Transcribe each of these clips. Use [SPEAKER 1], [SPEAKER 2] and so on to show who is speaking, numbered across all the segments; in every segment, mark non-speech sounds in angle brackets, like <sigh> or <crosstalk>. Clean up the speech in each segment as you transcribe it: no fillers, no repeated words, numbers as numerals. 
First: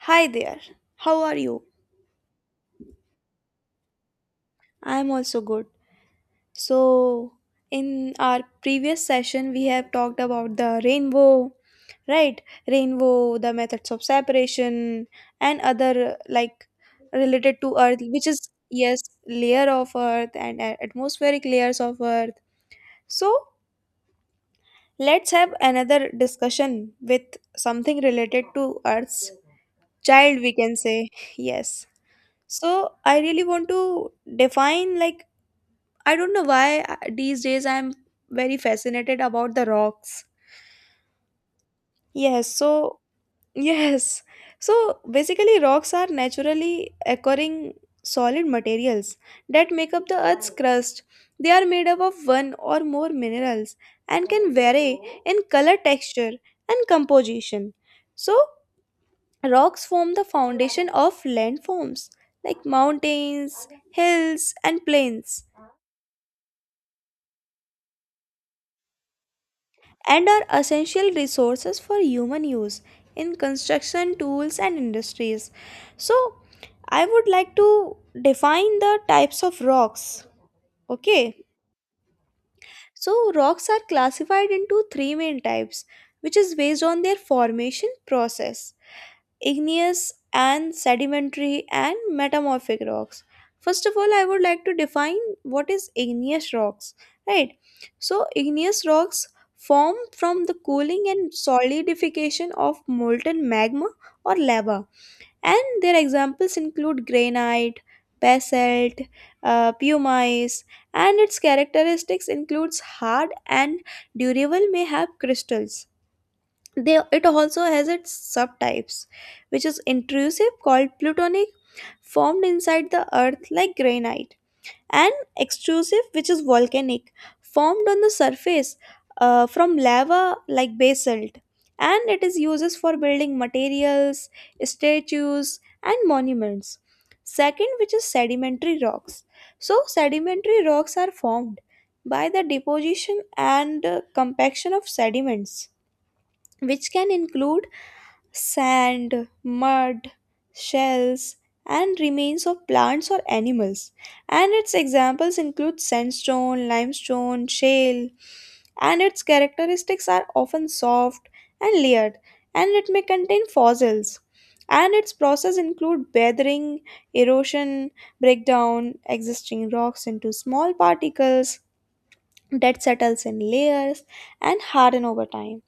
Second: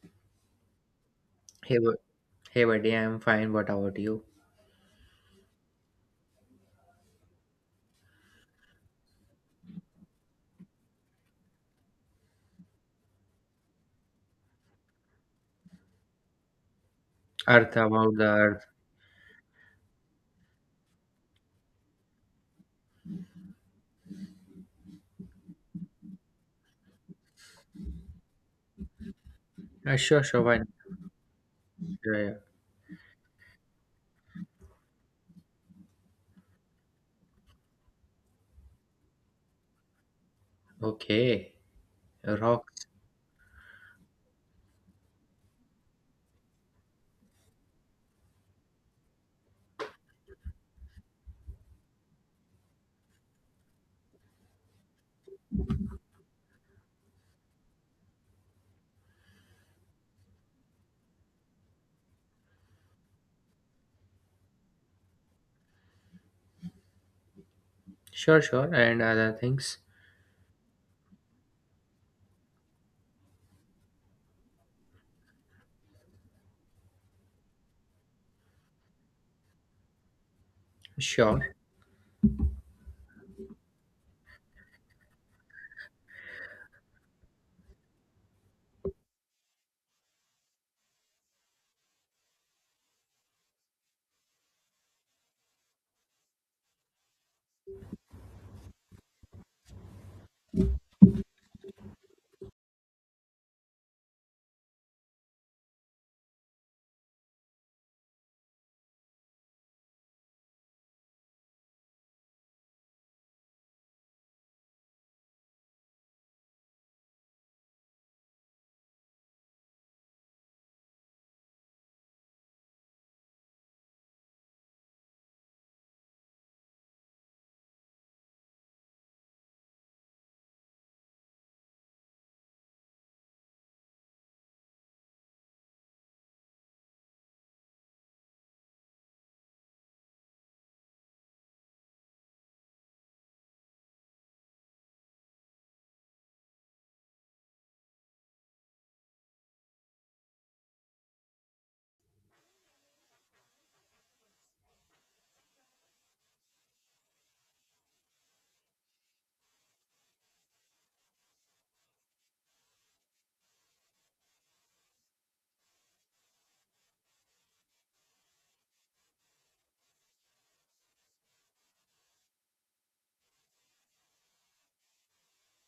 [SPEAKER 1] Hi there. How are you?
[SPEAKER 2] Hey, hey, buddy, I'm fine. What about you?
[SPEAKER 1] I'm also good. So, in our previous session, we have talked about the rainbow, right? Rainbow, the methods of separation, and other like related to
[SPEAKER 2] Earth,
[SPEAKER 1] Earth,
[SPEAKER 2] about the
[SPEAKER 1] which is
[SPEAKER 2] earth.
[SPEAKER 1] yes, layer of Earth and atmospheric layers of Earth. So, let's have another discussion with something related to Earth's
[SPEAKER 2] Uh, sure,
[SPEAKER 1] child,
[SPEAKER 2] sure,
[SPEAKER 1] we
[SPEAKER 2] fine.
[SPEAKER 1] can say. <laughs> Yes.
[SPEAKER 2] Yeah, yeah.
[SPEAKER 1] So, I really want to define like I don't know why these days I'm very fascinated about the rocks.
[SPEAKER 2] Okay,
[SPEAKER 1] Yes,
[SPEAKER 2] rocks.
[SPEAKER 1] so <laughs> yes. So basically rocks are naturally occurring solid materials that make up the earth's crust. They are made up of one or more minerals and can vary in color, texture and composition. So rocks form the foundation of landforms like mountains, hills and plains,
[SPEAKER 2] Sure, sure, and other things.
[SPEAKER 1] and are essential resources for human use in construction tools and industries. So I would like to define the types of rocks. Okay,
[SPEAKER 2] Sure.
[SPEAKER 1] so rocks are classified into three main types, which is based on their formation process: igneous and sedimentary and metamorphic rocks. First of all, I would like to define what is igneous rocks, right? So igneous rocks form from the cooling and solidification of molten magma or lava, and their examples include granite, basalt, pumice. And its characteristics includes hard and durable, may have crystals. They, it also has its subtypes, which is intrusive called plutonic, formed inside the earth like granite, and extrusive, which is volcanic, formed on the surface from lava like basalt. And it is used for building materials, statues, and monuments. Second, which is sedimentary rocks. So, sedimentary rocks are formed by the deposition and compaction of sediments, which can include sand, mud, shells, and remains of plants or animals. And its examples include sandstone, limestone, shale, and its characteristics are often soft and layered, and it may contain fossils. And its process include weathering, erosion, breakdown, existing rocks into small particles, that settles in layers and harden over time.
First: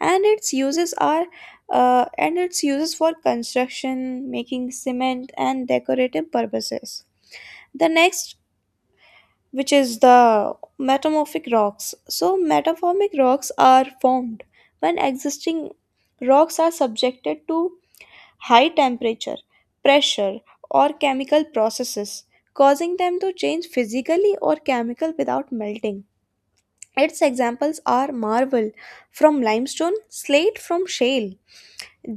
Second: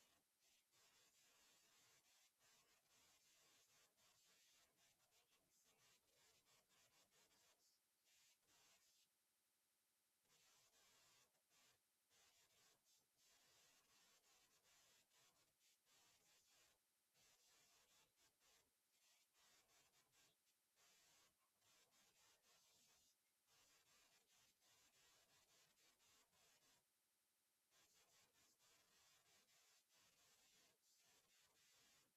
[SPEAKER 1] And its uses are and its uses for construction, making cement and decorative purposes. The next, which is the metamorphic rocks. So metamorphic rocks are formed when existing rocks are subjected to high temperature, pressure, or chemical processes, causing them to change physically or chemical without melting. Its examples are marble from limestone, slate from shale,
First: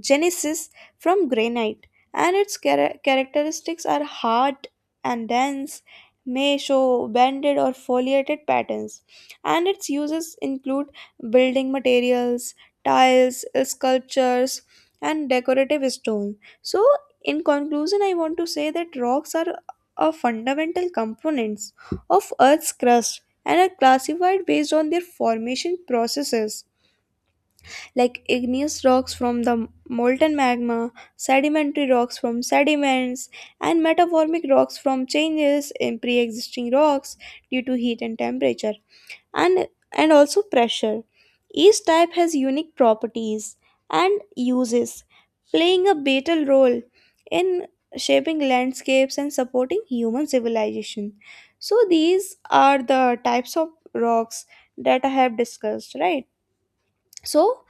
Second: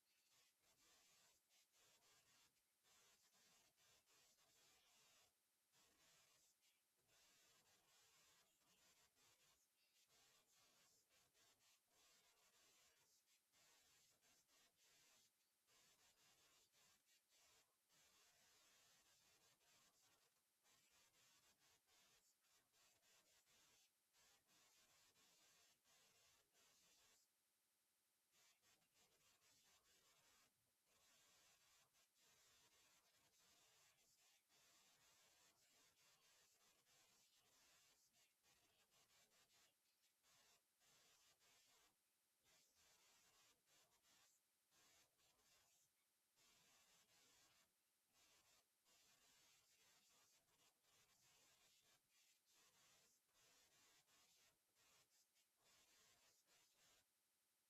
[SPEAKER 1] genesis from granite, and its characteristics are hard and dense, may show banded or foliated patterns, and its uses include building materials, tiles, sculptures, and decorative stone. So, in conclusion, I want to say that rocks are a fundamental components of Earth's crust and are classified based on their formation processes, like igneous rocks from the molten magma, sedimentary rocks from sediments, and metamorphic rocks from changes in pre existing rocks due to heat and temperature, and, and also pressure. Each type has unique properties and uses, playing a vital role in shaping landscapes and supporting human civilization. So, these are the types of rocks that I have discussed, right? So,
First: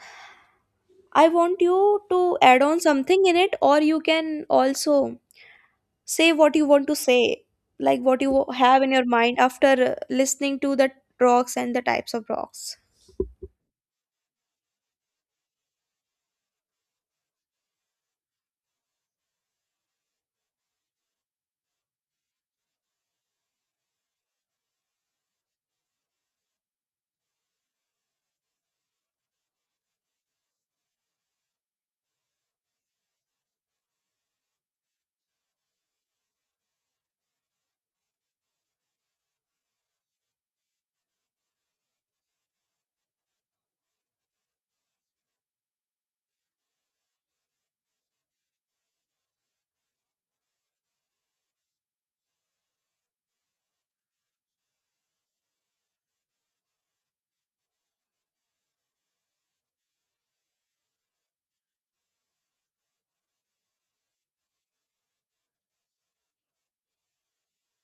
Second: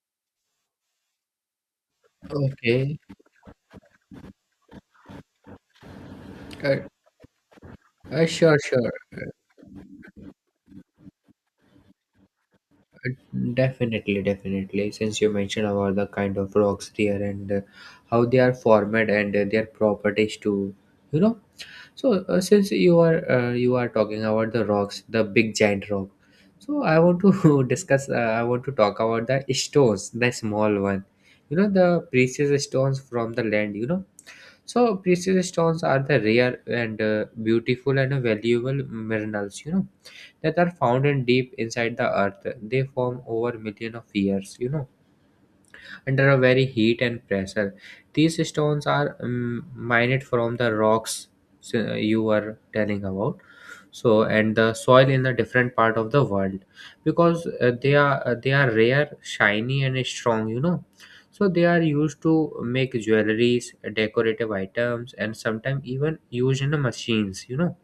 [SPEAKER 1] I want you to add on
[SPEAKER 2] Okay.
[SPEAKER 1] something in it, or you can also say what you
[SPEAKER 2] Uh,
[SPEAKER 1] want to say, like what you
[SPEAKER 2] sure,
[SPEAKER 1] have in
[SPEAKER 2] sure.
[SPEAKER 1] your mind after listening to the rocks and the types of rocks.
[SPEAKER 2] Uh, definitely. Since you mentioned about the kind of rocks there and how they are formed and their properties too, you know. So since you are talking about the rocks, the big giant rock. So I want to <laughs> discuss. I want to talk about the stones, the small one. You know, the precious stones from the land, you know. So precious stones are the rare and beautiful and valuable minerals, you know, that are found in deep inside the earth. They form over million of years, you know, under a very heat and pressure. These stones are mined from the rocks you were telling about. So, and the soil in the different part of the world, because they are rare, shiny and strong, you know, so they are used to make jewelries, decorative items, and sometimes even used in the machines, you know.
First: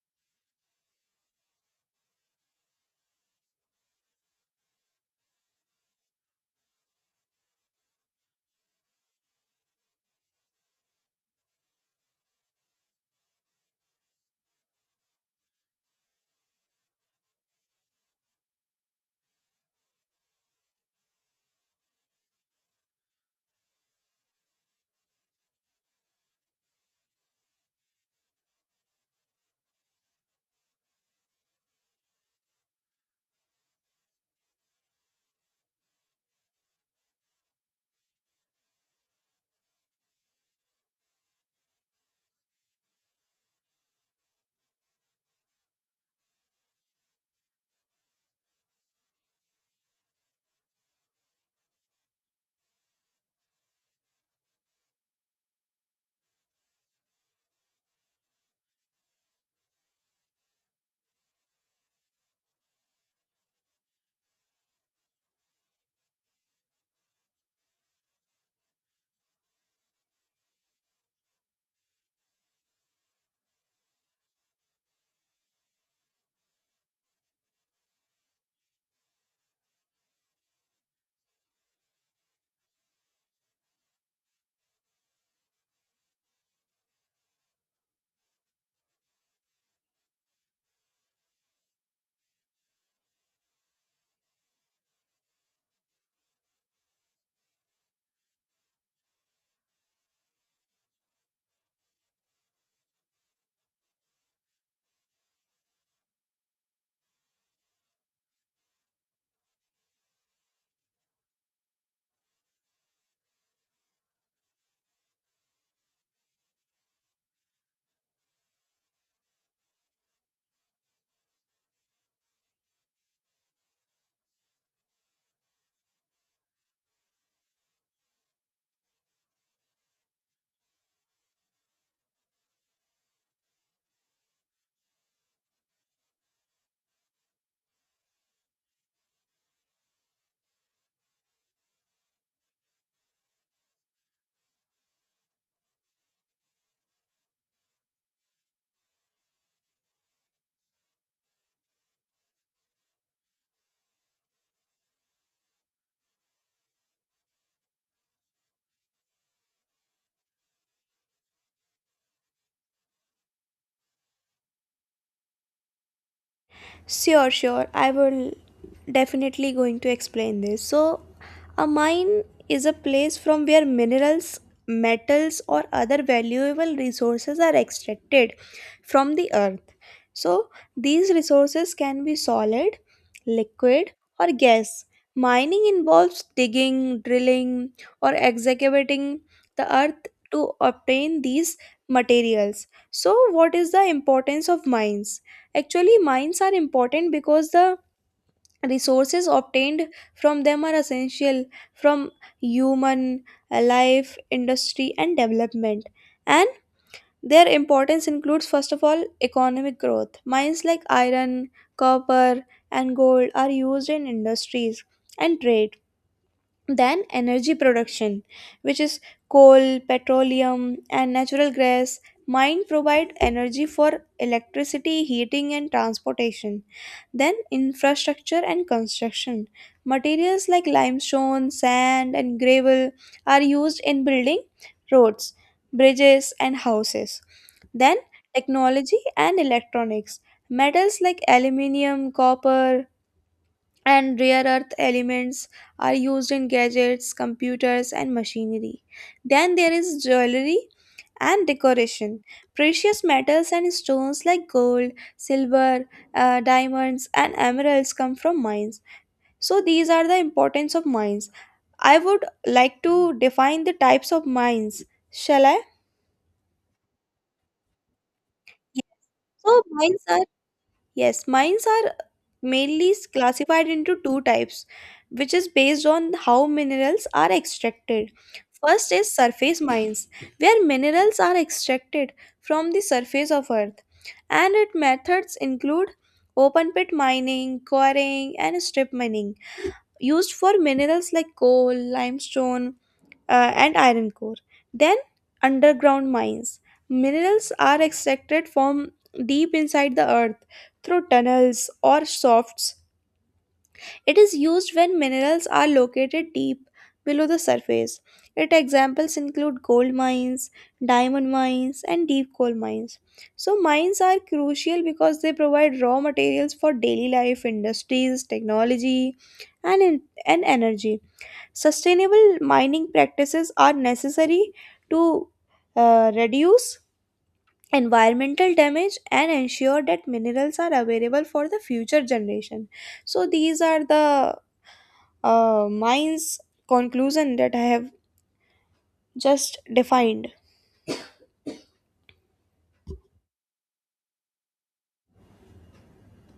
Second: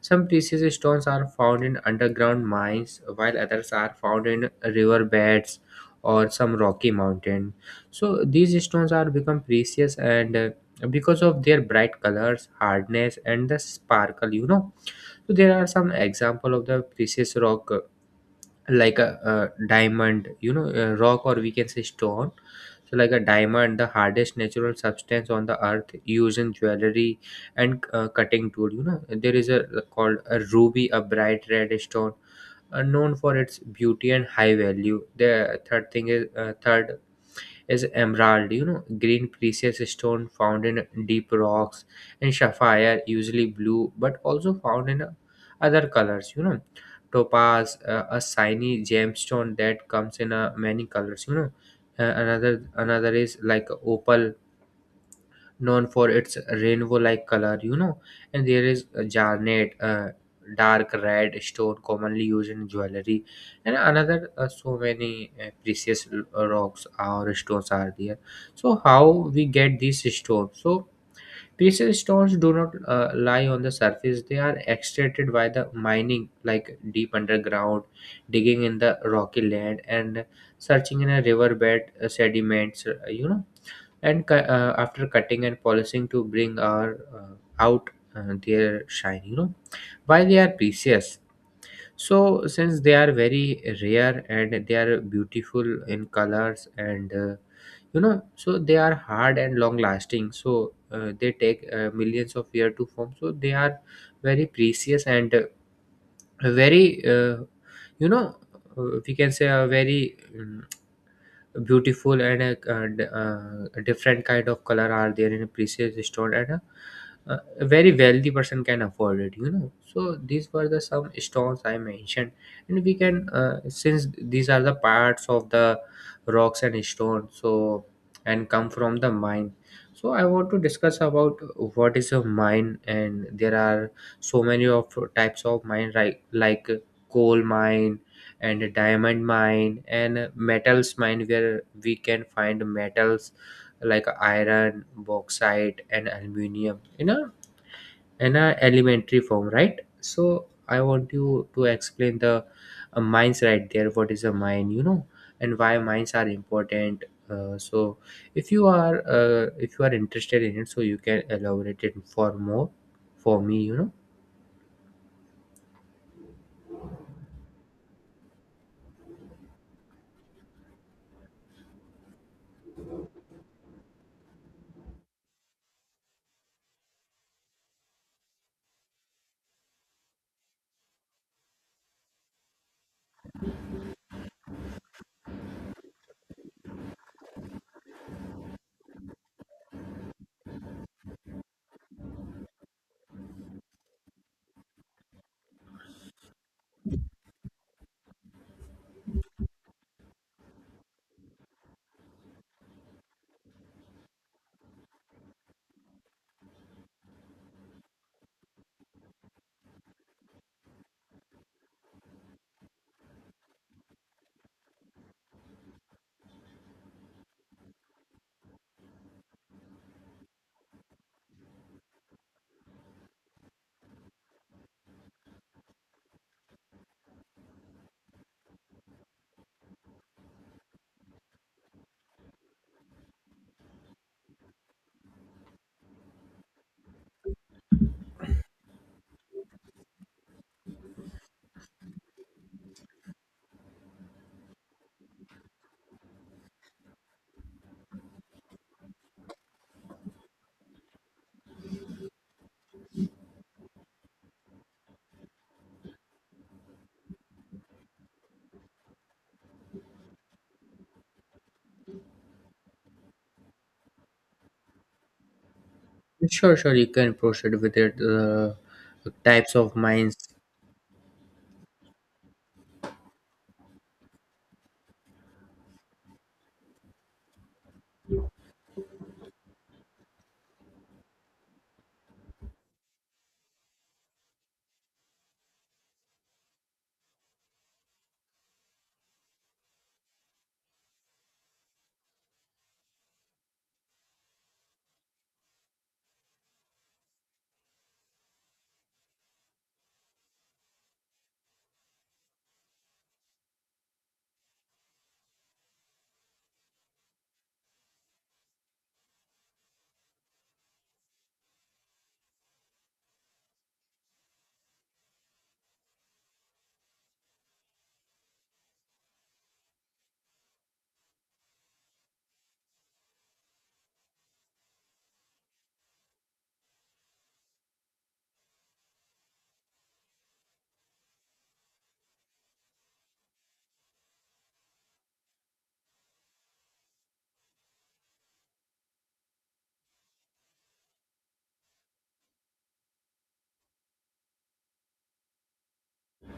[SPEAKER 2] Some precious stones are found in underground mines, while others are found in riverbeds or some rocky mountain. So these stones are become precious and because of their bright colors, hardness, and the sparkle, you know. So there are some example of the precious rock, like a diamond, you know, a rock, or we can say stone. So like a diamond, the hardest natural substance on the earth, used in jewelry and cutting tool, you know. There is a, called a ruby, a bright red stone, known for its beauty and high value. The third thing is third is emerald, you know, green precious stone found in deep rocks, and sapphire, usually blue, but also found in other colors, you know. Topaz, a shiny gemstone that comes in many colors, you know. Another is like opal, known for its rainbow-like color, you know. And there is a jarnet, a dark red stone commonly used in jewelry, and another so many precious rocks or stones are there. So how we get these stones? So precious stones do not lie on the surface; they are extracted by the mining, like deep underground, digging in the rocky land, and searching in a riverbed sediments, you know, and after cutting and polishing to bring our out their shine, you know. Why they are precious? So since they are very rare and they are beautiful in colors and so they are hard and long lasting, so they take millions of years to form, so they are very precious and very you know we can say a very beautiful and a different kind of color are there in a precious stone and a very wealthy person can afford it, you know. So these were the some stones I mentioned, and we can since these are the parts of the rocks and stones, so, and come from the mine. So I want to discuss about what is a mine, and there are so many of types of mine, right? Like coal mine, and a diamond mine, and metals mine, where we can find metals like iron, bauxite and aluminum in a, in a elementary form, right? So I want you to explain the mines, right there. What is a mine, you know, and why mines are important? So if you are interested in it, so you can elaborate it for more, for me, you know.
[SPEAKER 1] Sure, sure. I will definitely going to explain this. So, a mine is a place from where minerals, metals or other valuable resources are extracted from the earth. So, these resources can be solid, liquid or gas. Mining involves digging, drilling or excavating the earth to obtain these materials. So, what is the importance of mines? Actually, mines are important because the resources obtained from them are essential from human life, industry, and development. And their importance includes, first of all, economic growth. Mines like iron, copper, and gold are used in industries and trade. Then energy production, which is coal, petroleum, and natural gas, mine provide energy for electricity, heating, and transportation. Then infrastructure and construction. Materials like limestone, sand, and gravel are used in building roads, bridges, and houses. Then technology and electronics. Metals like aluminium, copper, and rare earth elements are used in gadgets, computers, and machinery. Then there is jewelry and decoration. Precious metals and stones like gold, silver, diamonds, and emeralds come from mines. So these are the importance of mines. I would like to define the types of mines. Shall I?
[SPEAKER 2] Sure, sure, you can proceed with it.
[SPEAKER 1] Yes.
[SPEAKER 2] Types
[SPEAKER 1] So
[SPEAKER 2] of
[SPEAKER 1] mines
[SPEAKER 2] mines.
[SPEAKER 1] are yes, mines are mainly is classified into two types, which is based on how minerals are extracted. First is surface mines, where minerals are extracted from the surface of earth, and its methods include open pit mining, quarrying, and strip mining, used for minerals like coal, limestone, and iron core. Then, underground mines. Minerals are extracted from deep inside the earth through tunnels or shafts. It is used when minerals are located deep below the surface. Its examples include gold mines, diamond mines, and deep coal mines. So, mines are crucial because they provide raw materials for daily life, industries, technology, and, and energy. Sustainable mining practices are necessary to reduce environmental damage and ensure that minerals are available for the future generation. So these are the mine's conclusion that I have just defined.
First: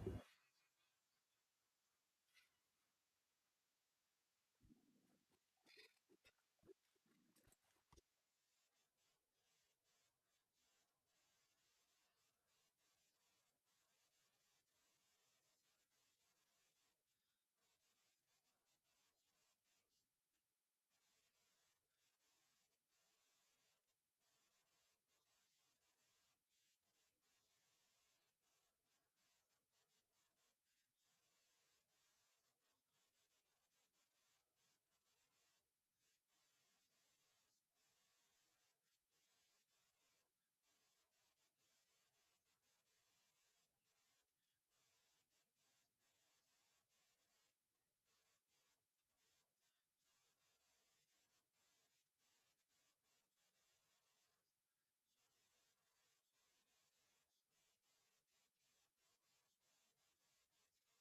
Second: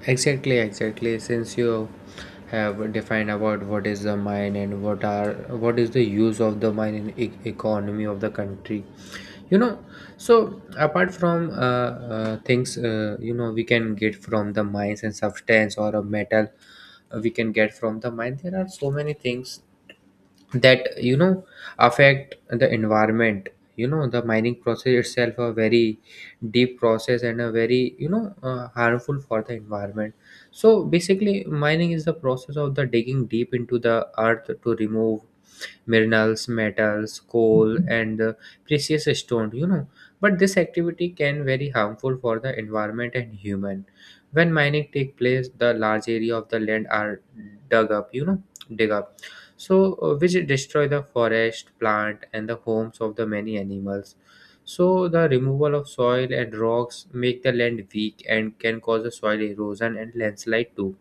[SPEAKER 2] Exactly, exactly. Since you have defined about what is the mine, and what is the use of the mine in economy of the country, you know. So apart from things, you know, we can get from the mines, and substance or a metal, we can get from the mine. There are so many things that, you know, affect the environment, you know. The mining process itself a very deep process and a very, you know, harmful for the environment. So basically mining is the process of the digging deep into the earth to remove minerals, metals, coal, and the precious stones, you know. But this activity can very harmful for the environment and human. When mining take place, the large area of the land are dug up, you know, dig up. So which destroy the forest, plant, and the homes of the many animals. So the removal of soil and rocks make the land weak and can cause the soil erosion and landslide too.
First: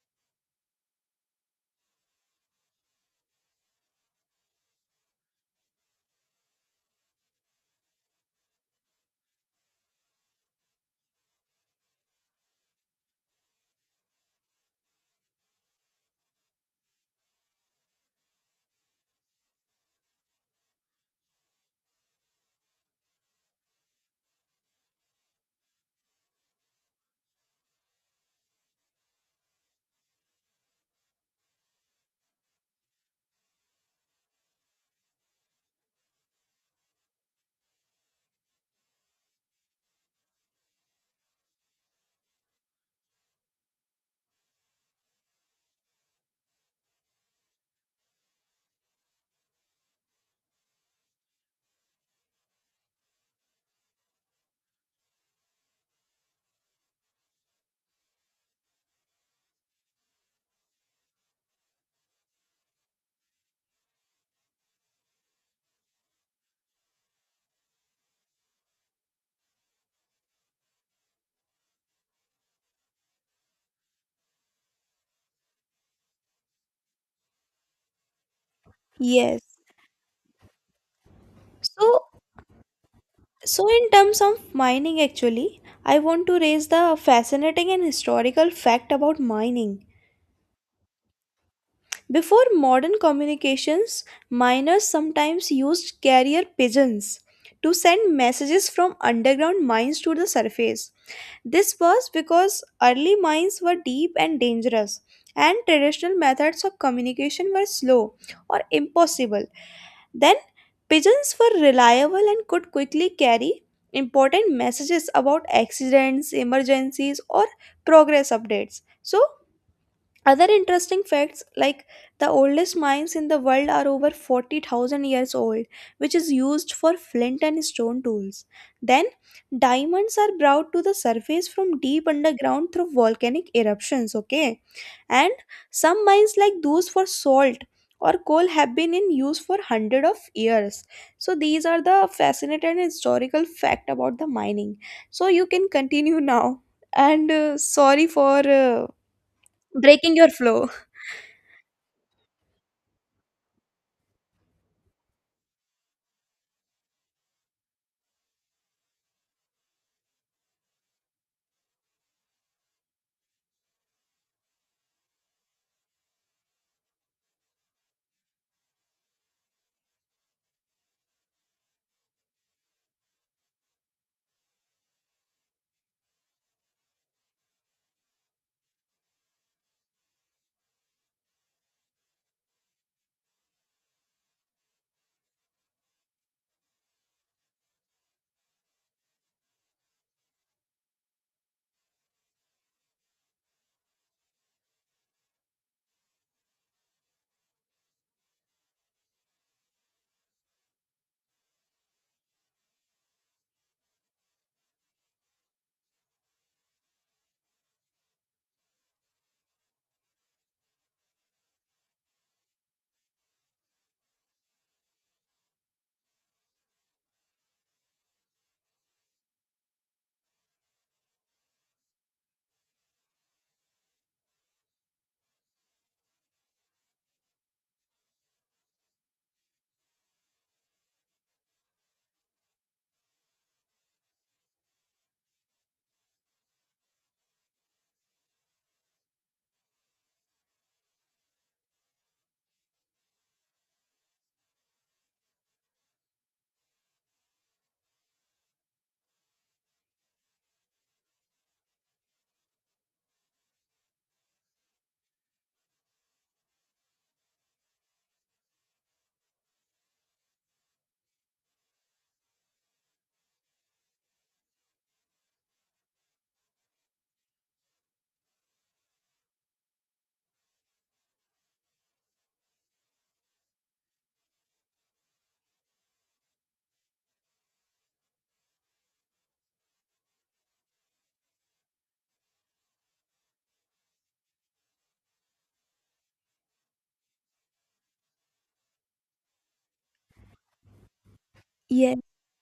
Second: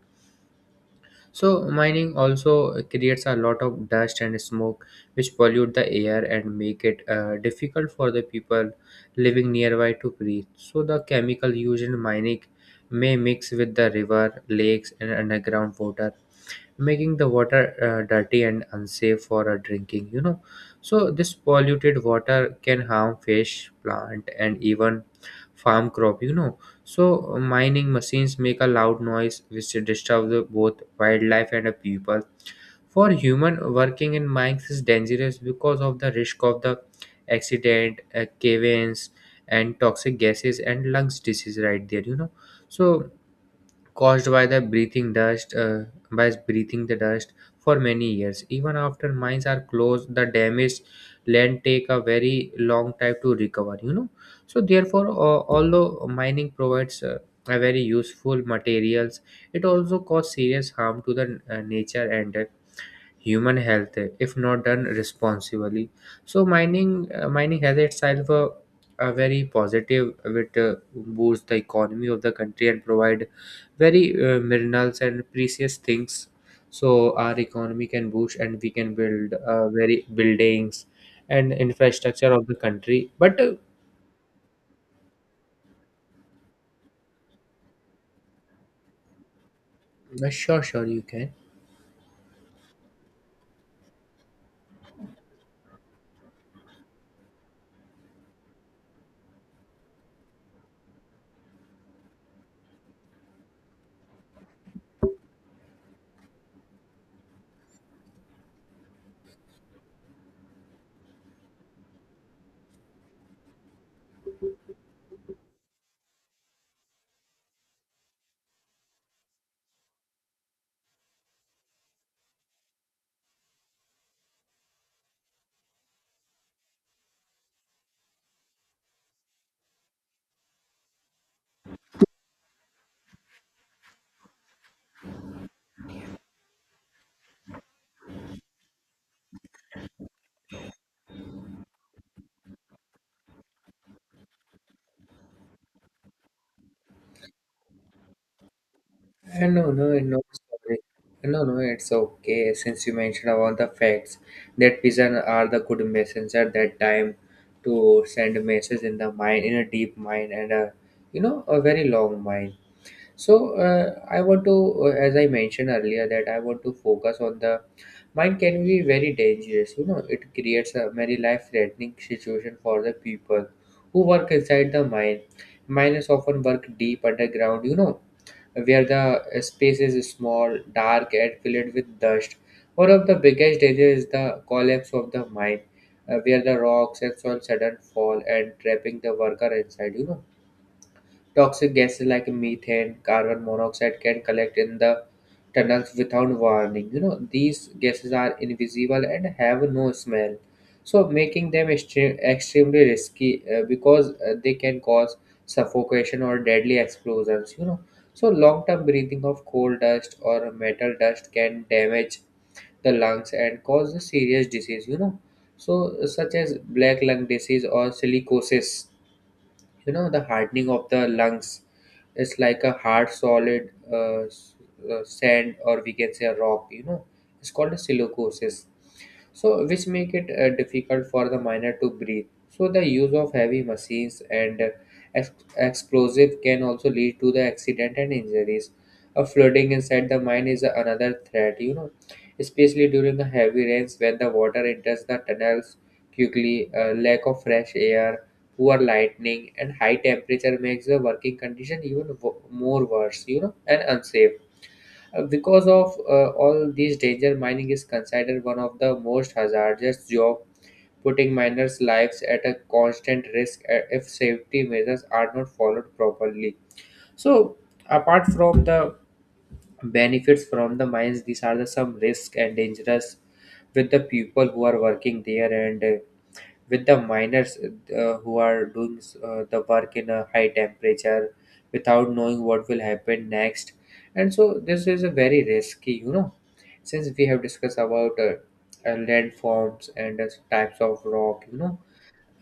[SPEAKER 2] So mining also creates a lot of dust and smoke, which pollute the air and make it difficult for the people living nearby to breathe. So the chemical used in mining may mix with the river, lakes, and underground water, making the water dirty and unsafe for drinking, you know. So this polluted water can harm fish, plant, and even farm crop, you know. So mining machines make a loud noise which disturbs the, both wildlife and the people. For human working in mines is dangerous because of the risk of the accident, cave-ins, and toxic gases and lungs disease right there, you know. So caused by the breathing dust, by breathing the dust for many years. Even after mines are closed, the damaged land take a very long time to recover, you know. So therefore, although mining provides a very useful materials, it also cause serious harm to the nature and human health if not done responsibly. So mining has itself a very positive which boosts the economy of the country and provide very minerals and precious things. So our economy can boost and we can build
[SPEAKER 1] Yes.
[SPEAKER 2] very buildings and
[SPEAKER 1] So,
[SPEAKER 2] infrastructure of the country, but
[SPEAKER 1] so in terms of mining, actually, I want to raise the fascinating and historical fact about mining.
[SPEAKER 2] sure, sure, you can.
[SPEAKER 1] Before modern communications, miners sometimes used carrier pigeons to send messages from underground mines to the surface. This was because early mines were deep and dangerous, and traditional methods of communication were slow or impossible. Then, pigeons were reliable and could quickly carry important messages about accidents, emergencies, or progress updates. So, other interesting facts like the oldest mines in the world are over 40,000 years old, which is used for flint and stone tools. Then, diamonds are brought to the surface from deep underground through volcanic eruptions, okay? And some mines like those for salt or coal have been in use for hundred of years. So these are the fascinating and historical fact about the mining. So you can continue now. And sorry for
[SPEAKER 2] No, no,
[SPEAKER 1] breaking
[SPEAKER 2] no,
[SPEAKER 1] your flow.
[SPEAKER 2] sorry. No, no, it's okay. Since you mentioned about the facts that pigeons are the good messenger that time to send a message in the mind, in a deep mind, and a, you know, a very long mind. So I want to, as I mentioned earlier, that I want to focus on the mind can be very dangerous. You know, it creates a very life-threatening situation for the people who work inside the mine. Miners often work deep underground, you know, where the space is small, dark, and filled with dust. One of the biggest dangers is the collapse of the mine, where the rocks and soil sudden fall and trapping the worker inside, you know. Toxic gases like methane, carbon monoxide can collect in the tunnels without warning, you know. These gases are invisible and have no smell, so, making them extremely risky, because they can cause suffocation or deadly explosions, you know. So long term breathing of coal dust or metal dust can damage the lungs and cause a serious disease, you know, so such as black lung disease or silicosis, you know, the hardening of the lungs. It's like a hard solid, sand, or we can say a rock, you know, it's called a silicosis, so which make it difficult for the miner to breathe. So the use of heavy machines and explosive can also lead to the accident and injuries. A flooding inside the mine is another threat, you know, especially during the heavy rains when the water enters the tunnels quickly. Lack of fresh air, poor lighting and high temperature makes the working condition even more worse, you know, and unsafe. Because of all these danger, mining is considered one of the most hazardous job, putting miners lives at a constant risk if safety measures are not followed properly. So apart from the benefits from the mines, these are the some risk and dangerous with the people who are working there, and with the miners who are doing the work in a high temperature without knowing what will happen next, and so this is a very risky, you know. Since we have discussed about landforms and types of rock, you know,
[SPEAKER 1] Yeah.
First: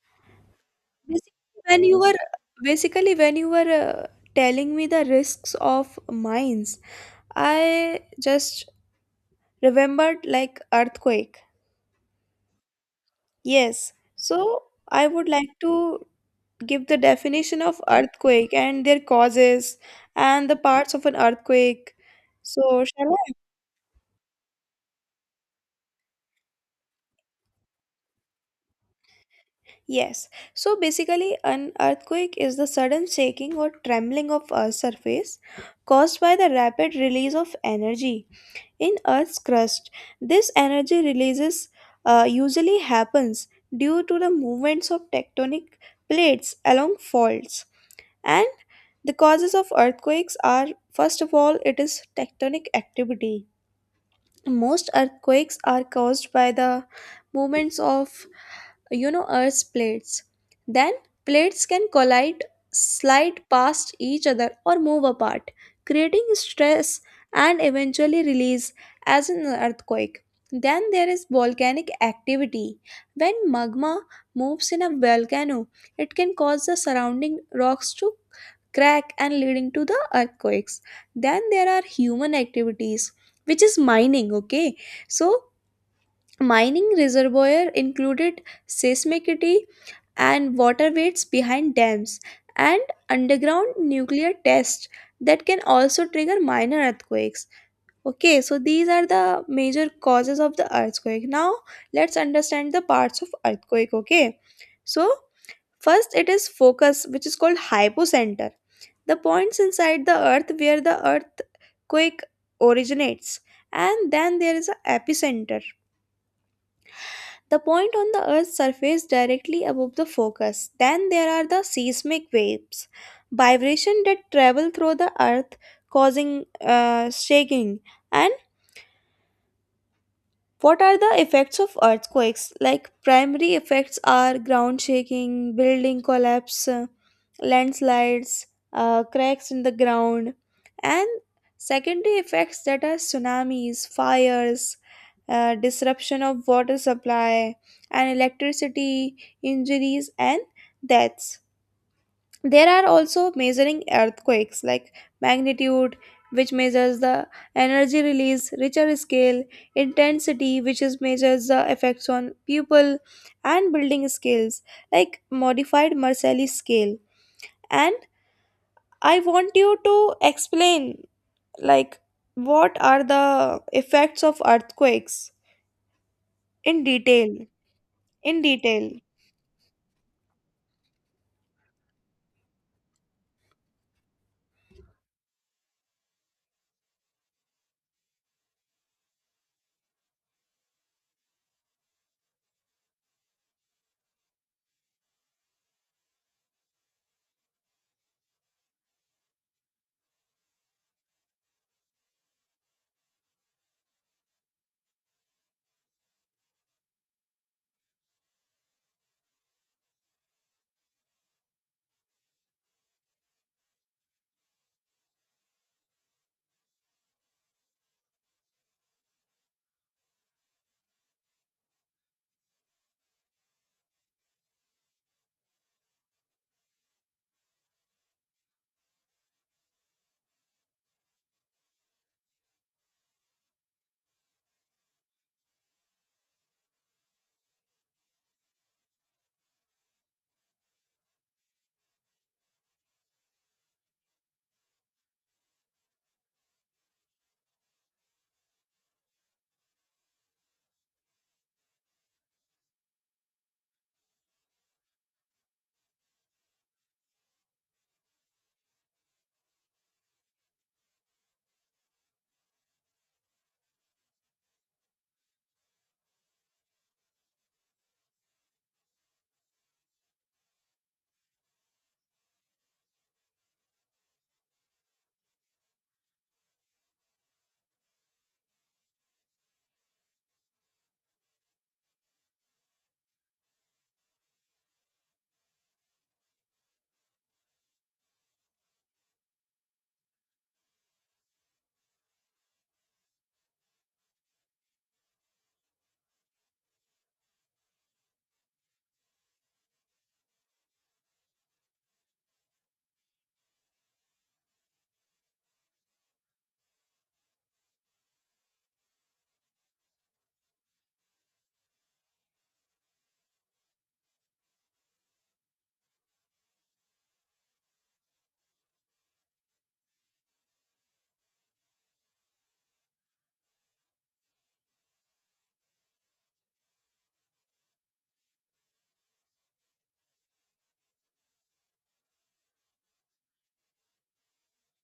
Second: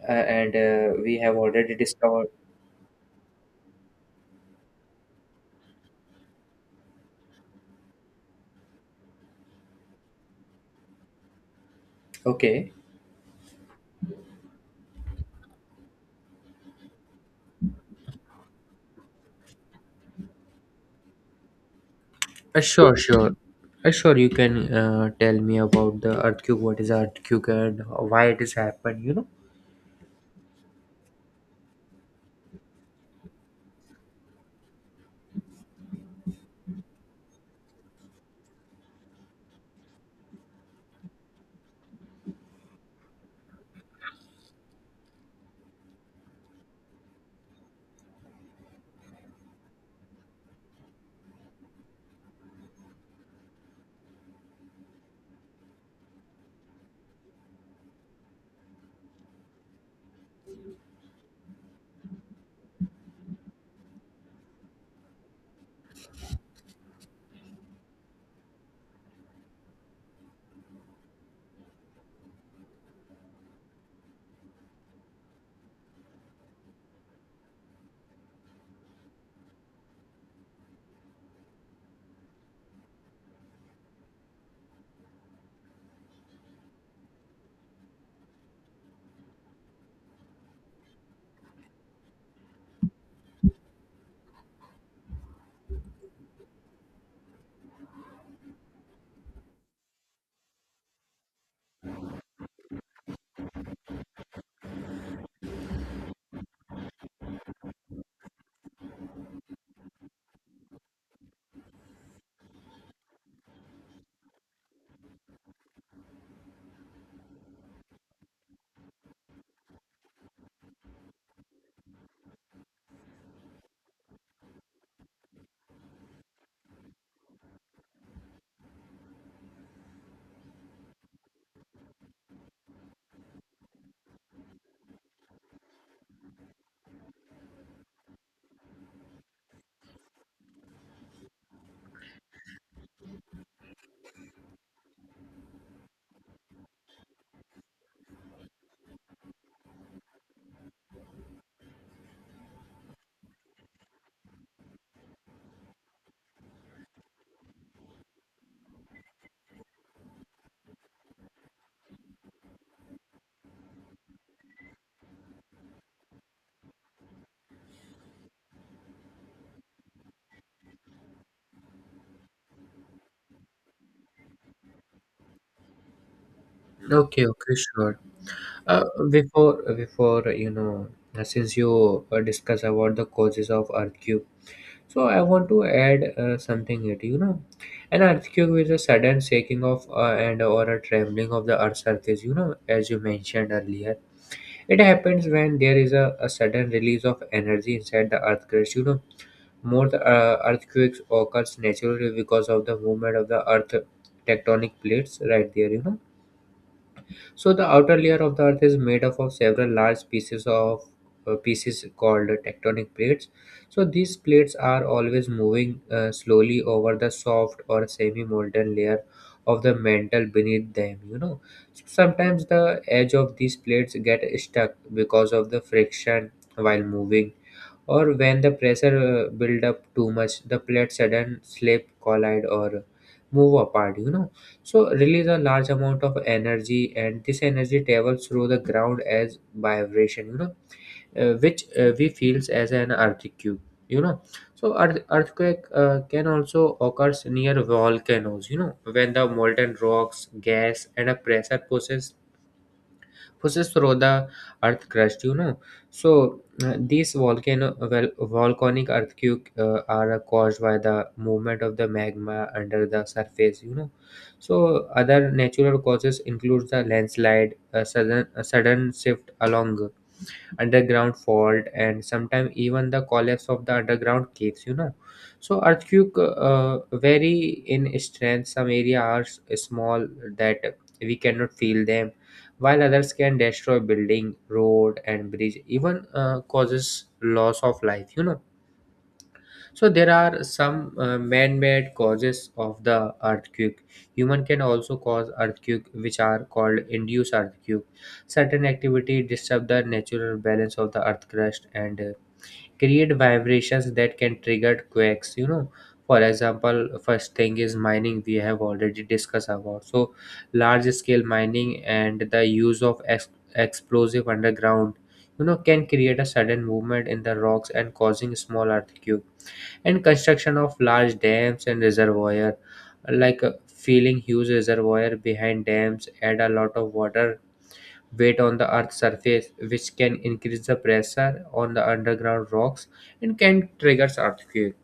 [SPEAKER 2] uh, and we have
[SPEAKER 1] Basically,
[SPEAKER 2] already
[SPEAKER 1] when you were
[SPEAKER 2] discovered.
[SPEAKER 1] basically, when you were telling me the risks of mines, I just remembered like earthquake.
[SPEAKER 2] Okay.
[SPEAKER 1] Yes. So I would like to give the definition of earthquake and their causes and the parts of an earthquake.
[SPEAKER 2] Uh,
[SPEAKER 1] So
[SPEAKER 2] sure,
[SPEAKER 1] shall I?
[SPEAKER 2] sure. Uh, sure, you can tell me about the earthquake. What is earthquake and why it has happened? You know.
[SPEAKER 1] Yes. So basically, an earthquake is the sudden shaking or trembling of a surface caused by the rapid release of energy in Earth's crust. This energy releases usually happens due to the movements of tectonic plates along faults. And the causes of earthquakes are, first of all, it is tectonic activity. Most earthquakes are caused by the movements of you know earth's plates. Then plates can collide, slide past each other or move apart, creating stress and eventually release as an earthquake. Then there is volcanic activity. When magma moves in a volcano, it can cause the surrounding rocks to crack and leading to the earthquakes. Then there are human activities, which is mining, okay? So mining reservoir included seismicity and water weights behind dams and underground nuclear tests that can also trigger minor earthquakes. Okay, so these are the major causes of the earthquake. Now let's understand the parts of earthquake. Okay, so first it is focus, which is called hypocenter, the points inside the earth where the earthquake originates. And then there is a epicenter, the point on the earth's surface directly above the focus. Then there are the seismic waves, vibration that travel through the earth causing shaking. And what are the effects of earthquakes? Like primary effects are ground shaking, building collapse, landslides, cracks in the ground, and secondary effects that are tsunamis, fires, disruption of water supply and electricity, injuries and deaths. There are also measuring earthquakes like magnitude, which measures the energy release, Richter scale, intensity, which is measures the effects on people, and building scales like modified Marcelli scale. And I want you to explain like what are the effects of earthquakes in
[SPEAKER 2] Okay,
[SPEAKER 1] detail.
[SPEAKER 2] okay, sure.
[SPEAKER 1] In
[SPEAKER 2] Uh,
[SPEAKER 1] detail.
[SPEAKER 2] before, you know, since you discuss about the causes of earthquake, so I want to add something it. An earthquake is a sudden shaking of and or a trembling of the earth's surface. As you mentioned earlier, it happens when there is a sudden release of energy inside the earth crust. Most earthquakes occurs naturally because of the movement of the earth tectonic plates right there. So the outer layer of the earth is made up of several large pieces of pieces called tectonic plates. So these plates are always moving slowly over the soft or semi-molten layer of the mantle beneath them. Sometimes the edge of these plates get stuck because of the friction while moving, or when the pressure build up too much, the plates sudden slip collide or move apart so release a large amount of energy, and this energy travels through the ground as vibration which we feels as an earthquake you know so earthquake can also occurs near volcanoes when the molten rocks gas and a pressure pushes through the earth crust so these volcano, well, volcanic earthquake are caused by the movement of the magma under the surface so other natural causes include the landslide, a sudden shift along underground fault, and sometimes even the collapse of the underground caves so earthquake vary in strength. Some areas are small that we cannot feel them, while others can destroy building road and bridge, even causes loss of life so there are some man-made causes of the earthquake. Human can also cause earthquake, which are called induced earthquake. Certain activity disturb the natural balance of the earth crust and create vibrations that can trigger quakes. For example, first thing is mining. We have already discussed about, so large-scale mining and the use of explosive underground, You know, can create a sudden movement in the rocks and causing small earthquake, and construction of large dams and reservoir, like filling huge reservoir behind dams add a lot of water weight on the earth's surface, which can increase the pressure on the underground rocks and can trigger earthquake.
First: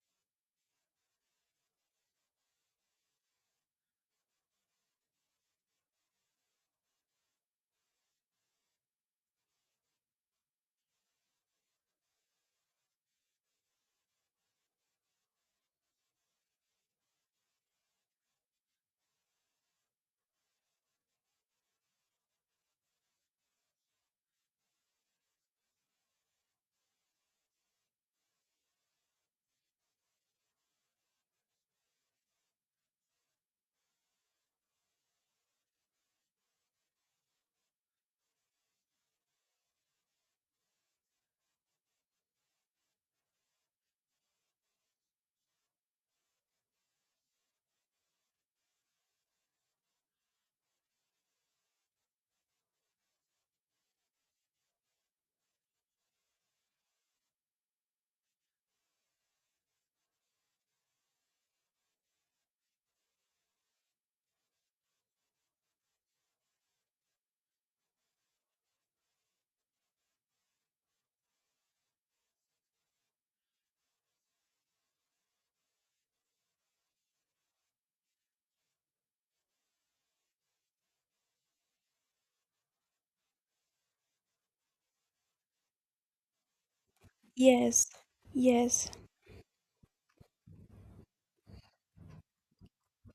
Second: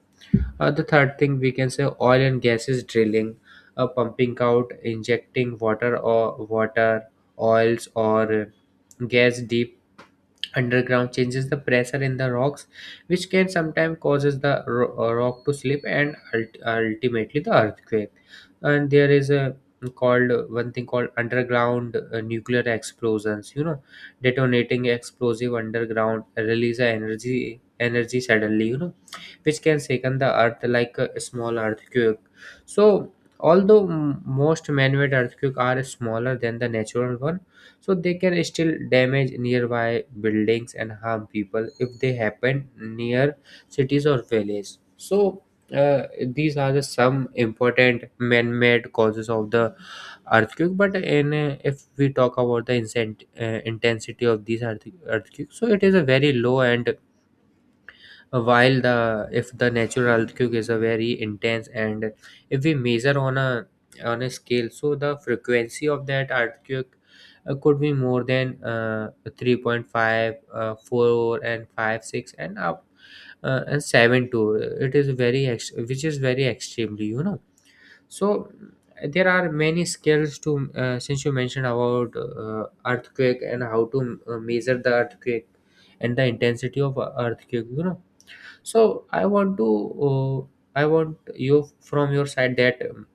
[SPEAKER 2] The third thing, we can say, oil and gases drilling, pumping out injecting water, or water oils, or gas deep underground changes the pressure in the rocks, which can sometimes causes the rock to slip and ultimately the earthquake. And there is a called one thing called underground nuclear explosions detonating explosive underground release a energy suddenly which can shaken the earth like a small earthquake. So, although most man-made earthquakes are smaller than the natural one, so they can still damage nearby buildings and harm people if they happen near cities or villages. So these are the some important man-made causes of the earthquake. But in, if we talk about the intensity of these earthquakes, so it is a very low. And while the, if the natural earthquake is a very intense. And if we measure on a scale, so the frequency of that earthquake could be more than 3.5, 4 and 5, 6 and up, and 7 too. It is very which is very extremely so there are many scales to since you mentioned about earthquake and how to measure the earthquake and the intensity of a earthquake
[SPEAKER 1] Yes. Yes.
[SPEAKER 2] so I want to I want you from your side that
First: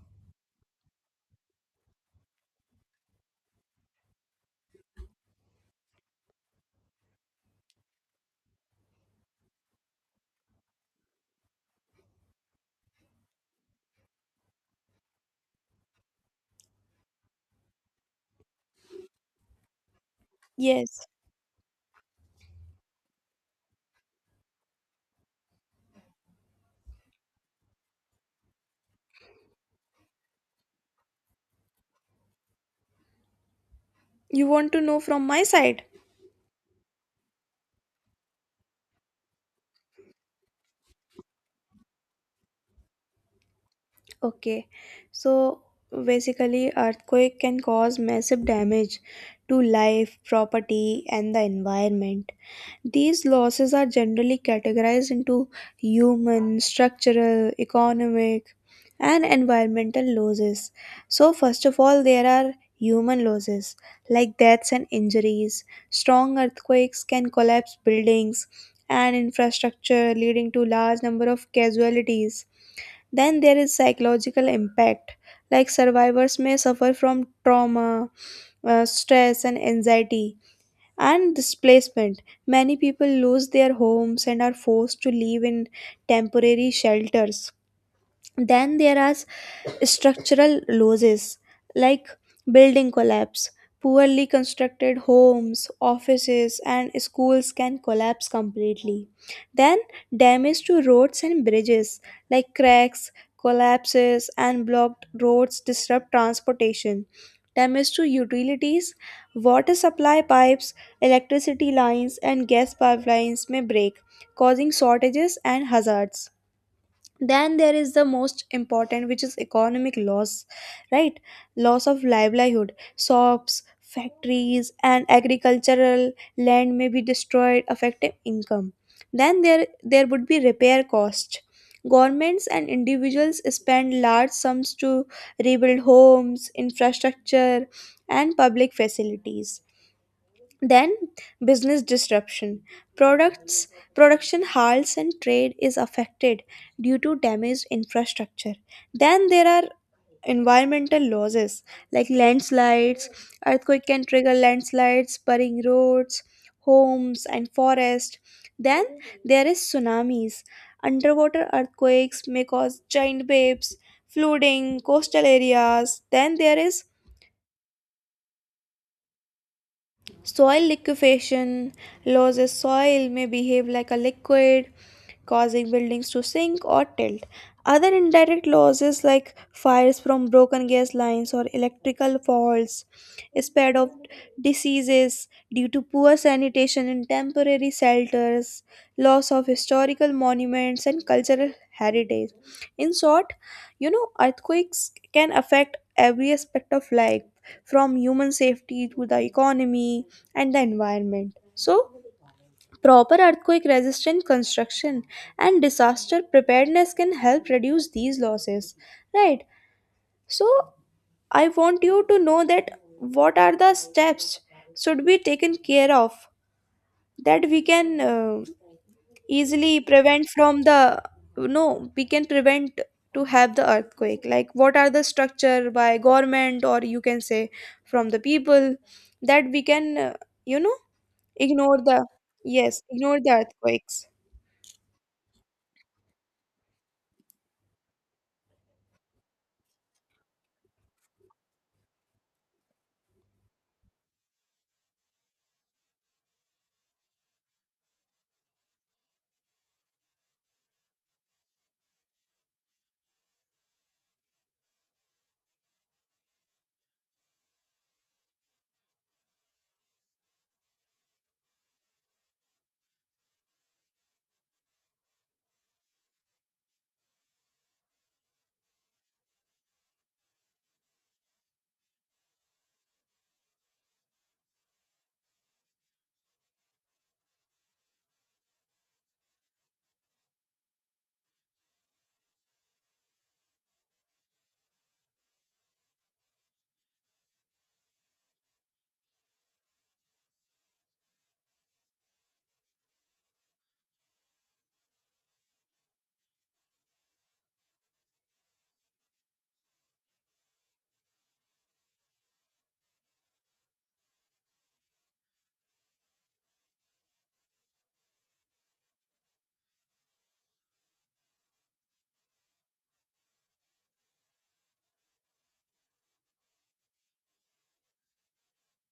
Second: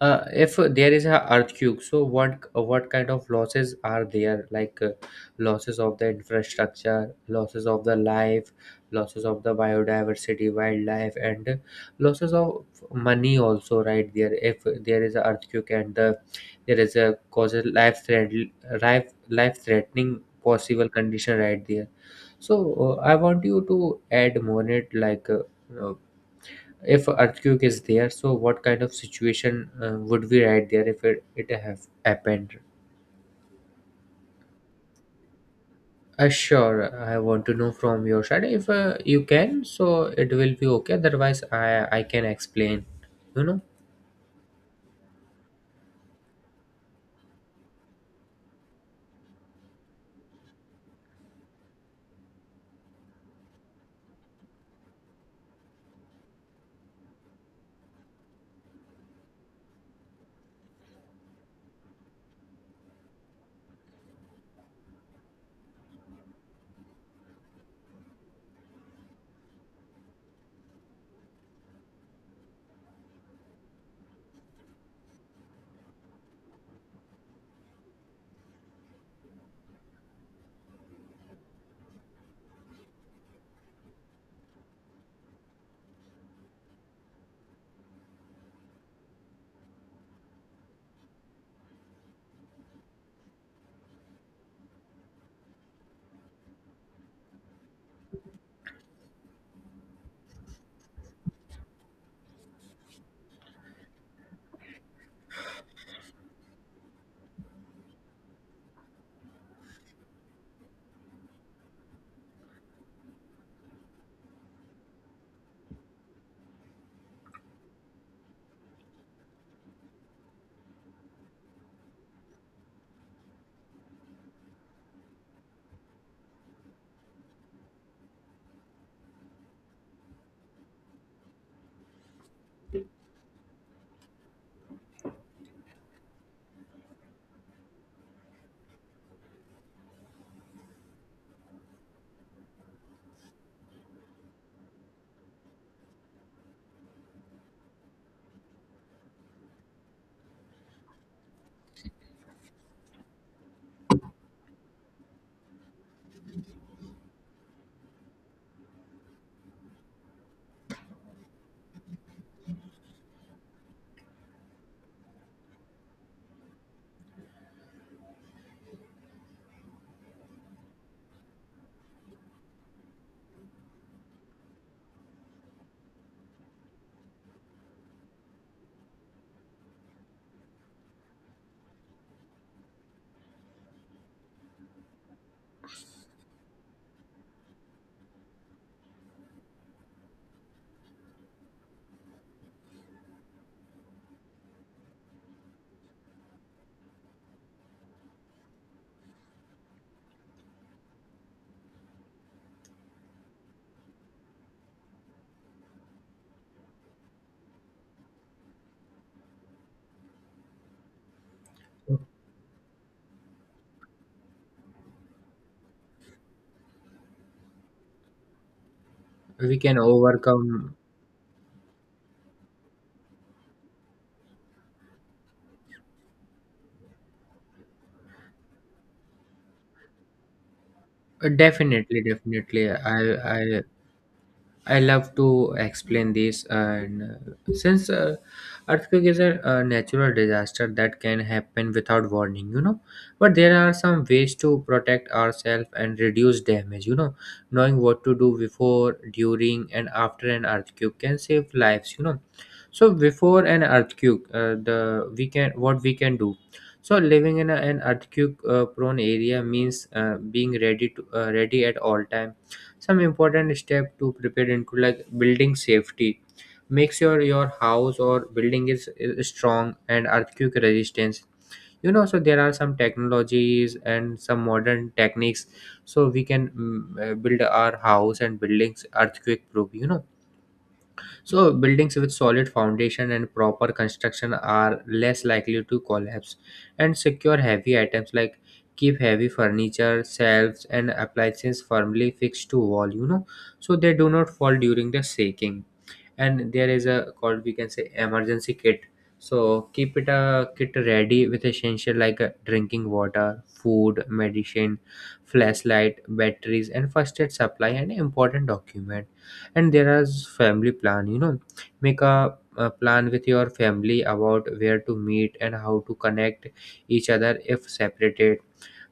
[SPEAKER 2] if there is a earthquake, so what kind of losses are there? Like losses of the infrastructure, losses of the life, losses of the biodiversity, wildlife, and losses of money also. Right there, if there is a earthquake and the, there is a causes life threat, life threatening possible
[SPEAKER 1] Yes.
[SPEAKER 2] condition right there. So I want you to add more in it like. Uh, if earthquake is there, so what kind of situation would be right there if it have happened.
[SPEAKER 1] You want to know from my side?
[SPEAKER 2] Sure, I want to know from your side if you can, so it will be okay, otherwise I can explain you know
[SPEAKER 1] Okay, so basically, earthquake can cause massive damage to life, property, and the environment. These losses are generally categorized into human, structural, economic, and environmental losses. So, first of all, there are human losses like deaths and injuries. Strong earthquakes can collapse buildings and infrastructure, leading to large number of casualties. Then there is psychological impact, like survivors may suffer from trauma, stress, and anxiety, and displacement. Many people lose their homes and are forced to live in temporary shelters. Then there are structural losses like building collapse. Poorly constructed homes, offices, and schools can collapse completely. Then, damage to roads and bridges like cracks, collapses, and blocked roads disrupt transportation. Damage to utilities, water supply pipes, electricity lines, and gas pipelines may break, causing shortages and hazards. Then there is the most important, which is economic loss, right? Loss of livelihood, shops, factories, and agricultural land may be destroyed, affecting income. Then there would be repair cost. Governments and individuals spend large sums to rebuild homes, infrastructure, and public facilities. Then business disruption. Products production halts and trade is affected due to damaged infrastructure. Then there are environmental losses like landslides. Earthquake can trigger landslides, burying roads, homes and forest. Then there is tsunamis. Underwater earthquakes may cause giant waves, flooding coastal areas. Then there is soil liquefaction. Loses soil may behave like a liquid, causing buildings to sink or tilt. Other indirect losses like fires from broken gas lines or electrical faults, spread of diseases due to poor sanitation in temporary shelters, loss of historical monuments and cultural heritage. In short, earthquakes can affect every aspect of life from human safety to the economy and the environment. So, proper earthquake resistant construction and disaster preparedness can help reduce these losses, right? So, I want you to know that what are the steps should be taken care of that we can
[SPEAKER 2] we can
[SPEAKER 1] easily prevent from
[SPEAKER 2] overcome.
[SPEAKER 1] the. No, we can prevent to have the earthquake, like what are the structure by government, or you can say, from the people that we can you know ignore the,
[SPEAKER 2] Definitely
[SPEAKER 1] yes, ignore the
[SPEAKER 2] i
[SPEAKER 1] earthquakes.
[SPEAKER 2] I love to explain this. And since earthquake is a natural disaster that can happen without warning, but there are some ways to protect ourselves and reduce damage. Knowing what to do before, during, and after an earthquake can save lives. So before an earthquake the we can what we can do. So living in a, an earthquake prone area means being ready to ready at all time. Some important step to prepare include like building safety. Make sure your house or building is strong and earthquake resistance so there are some technologies and some modern techniques, so we can build our house and buildings earthquake proof so buildings with solid foundation and proper construction are less likely to collapse, and secure heavy items like keep heavy furniture, shelves and appliances firmly fixed to wall, so they do not fall during the shaking. And there is a called, we can say, emergency kit. So keep it a kit ready with essential like drinking water, food, medicine, flashlight, batteries, and first aid supply, and important document. And there is family plan make a plan with your family about where to meet and how to connect each other if separated.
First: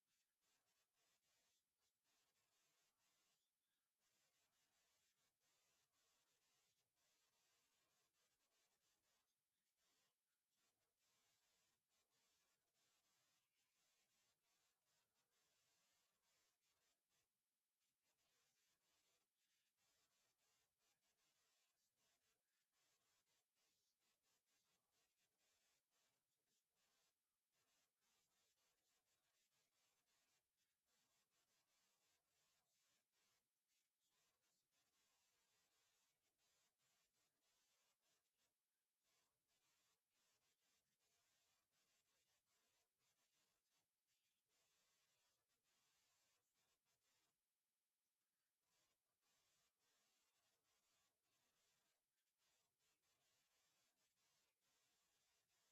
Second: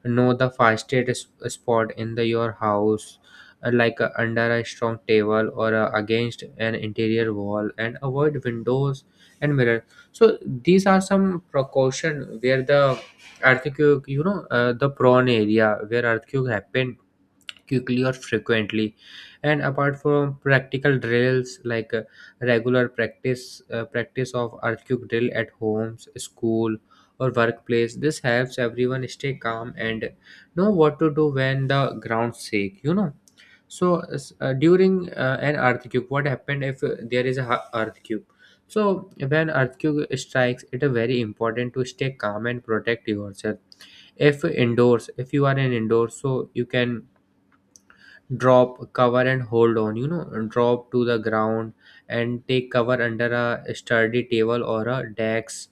[SPEAKER 2] Know the fastest spot in the your house, like under a strong table, or against an interior wall, and avoid windows and mirror. So these are some precaution where the earthquake, the prone area where earthquake happened quickly or frequently. And apart from practical drills, like regular practice, practice of earthquake drill at homes, school or workplace. This helps everyone stay calm and know what to do when the ground shake so during an earthquake, what happened if there is a earthquake? So when earthquake strikes, it is very important to stay calm and protect yourself. If indoors, if you are in indoors, so you can drop, cover, and hold on drop to the ground and take cover under a sturdy table or a desk,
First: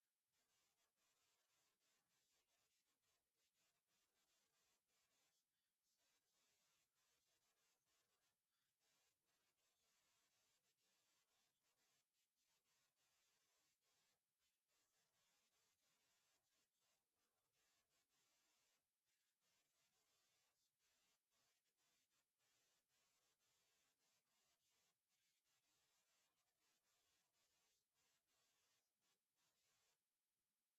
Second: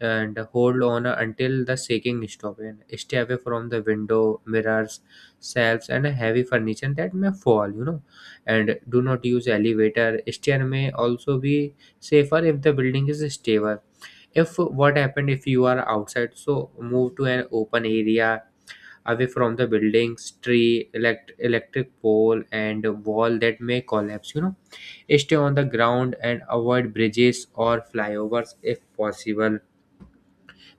[SPEAKER 2] and hold on until the shaking stop, and stay away from the window, mirrors, shelves, and heavy furniture that may fall and do not use elevator. Stair may also be safer if the building is stable. If, what happened if you are outside, so move to an open area away from the buildings, tree, electric pole, and wall that may collapse. Stay on the ground and avoid bridges or flyovers if possible,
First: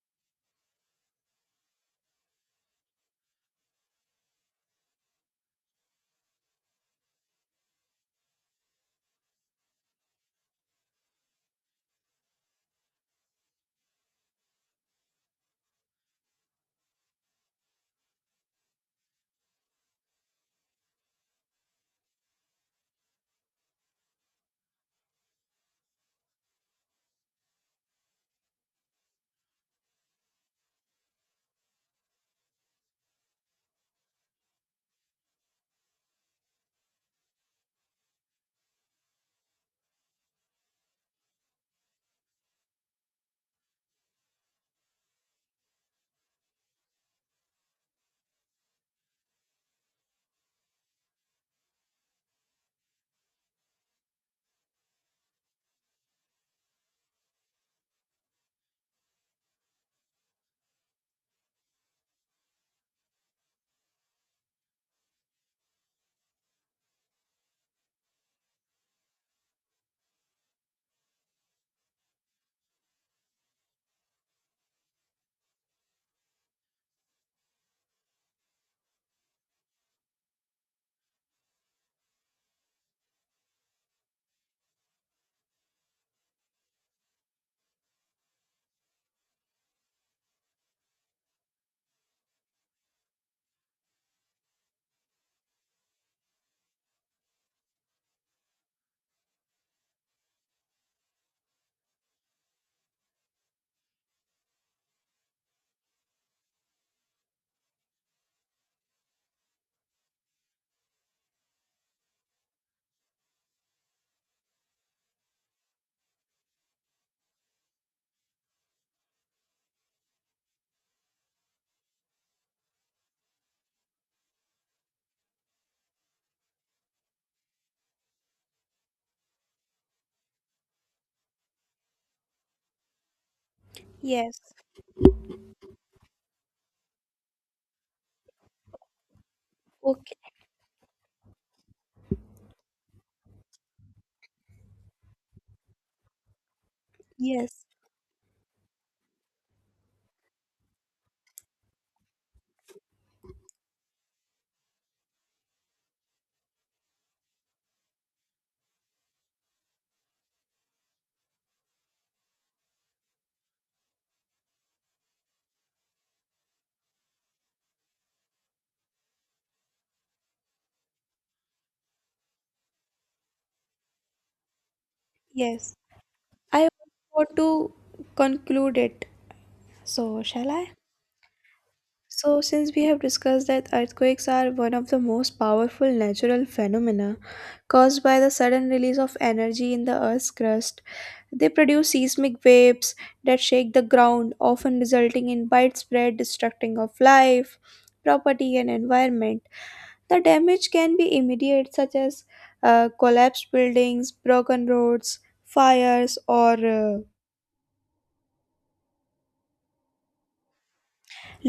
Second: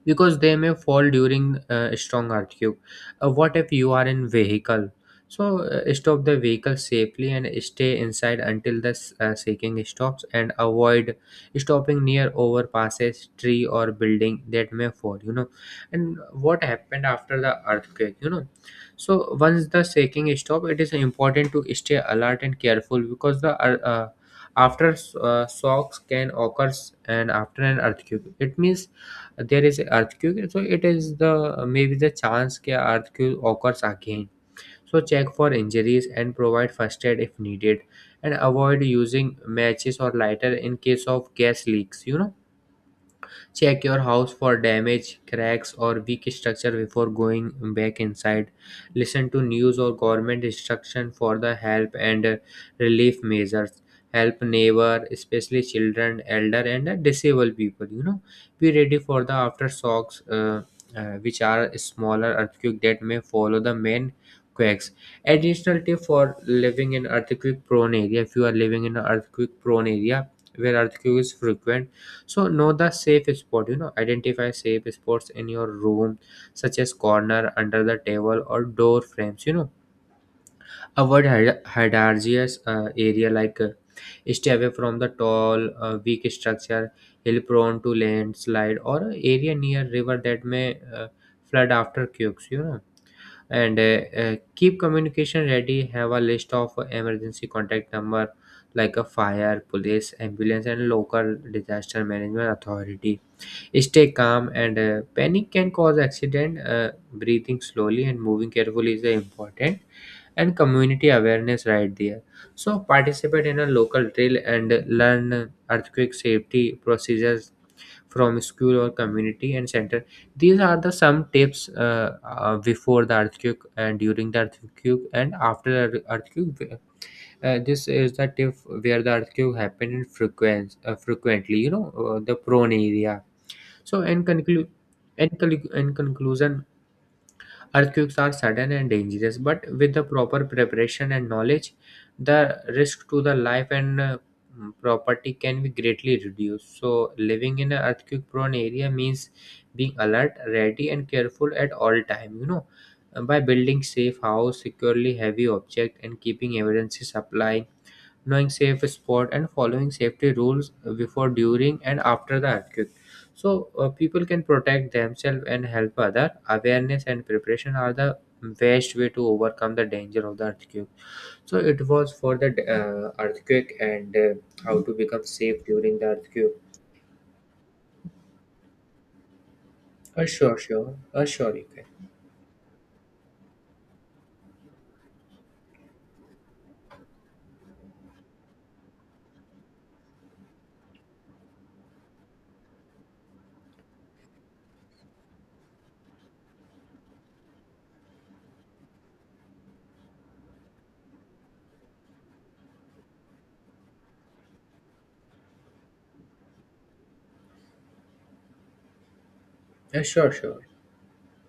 [SPEAKER 2] because they may fall during a strong earthquake. What if you are in vehicle? So stop the vehicle safely and stay inside until the shaking stops, and avoid stopping near overpasses, tree, or building that may fall. And what happened after the earthquake? So once the shaking stop, it is important to stay alert and careful because the after shocks can occur. And after an earthquake, it means there is an earthquake, so it is the maybe the chance that earthquake occurs again. So check for injuries and provide first aid if needed, and avoid using matches or lighter in case of gas leaks Check your house for damage, cracks, or weak structure before going back inside. Listen to news or government instruction for the help and relief measures. Help neighbor, especially children, elder, and disabled people. Be ready for the aftershocks, which are smaller earthquake that may follow the main quakes. Additional tip for living in earthquake prone area: if you are living in an earthquake prone area where earthquake is frequent, so know the safe spot, identify safe spots in your room, such as corner, under the table, or door frames. Avoid hazardous area, like stay away from the tall, weak structure, hill prone to landslide, or a area near river that may flood after quakes. And keep communication ready, have a list of emergency contact number like a fire, police, ambulance, and local disaster management authority. Stay calm, and panic can cause accident. Breathing slowly and moving carefully is the important. And community awareness right there. So participate in a local drill and learn earthquake safety procedures from school or community and center. These are the some tips, before the earthquake and during the earthquake and after the earthquake. This is the tip where the earthquake happened in frequent, frequently, the prone area. So, in,
[SPEAKER 1] Yes.
[SPEAKER 2] in, in conclusion, earthquakes are sudden and dangerous, but with the
[SPEAKER 1] Okay.
[SPEAKER 2] proper preparation and knowledge, the risk to the life and property can be greatly reduced. So, living
[SPEAKER 1] Yes.
[SPEAKER 2] in an earthquake prone area means being alert, ready, and careful at all time. By building safe house, securely heavy object, and keeping emergency supply, knowing safe spot and following safety rules before, during, and after the earthquake, so people can protect themselves and help other. Awareness and preparation are the best way to overcome the danger of the earthquake. So it was for the earthquake and how to become safe
[SPEAKER 1] Yes.
[SPEAKER 2] during the earthquake.
[SPEAKER 1] I want to conclude it. So, shall
[SPEAKER 2] Sure,
[SPEAKER 1] I?
[SPEAKER 2] sure. Sure, you can.
[SPEAKER 1] So, since we have discussed that earthquakes are one of the most powerful natural phenomena caused by the sudden release of energy in the Earth's crust, they produce seismic waves that shake the ground, often resulting in widespread destructing of life, property, and environment. The damage can be immediate, such as collapsed buildings, broken roads, fires, or
[SPEAKER 2] Sure, sure.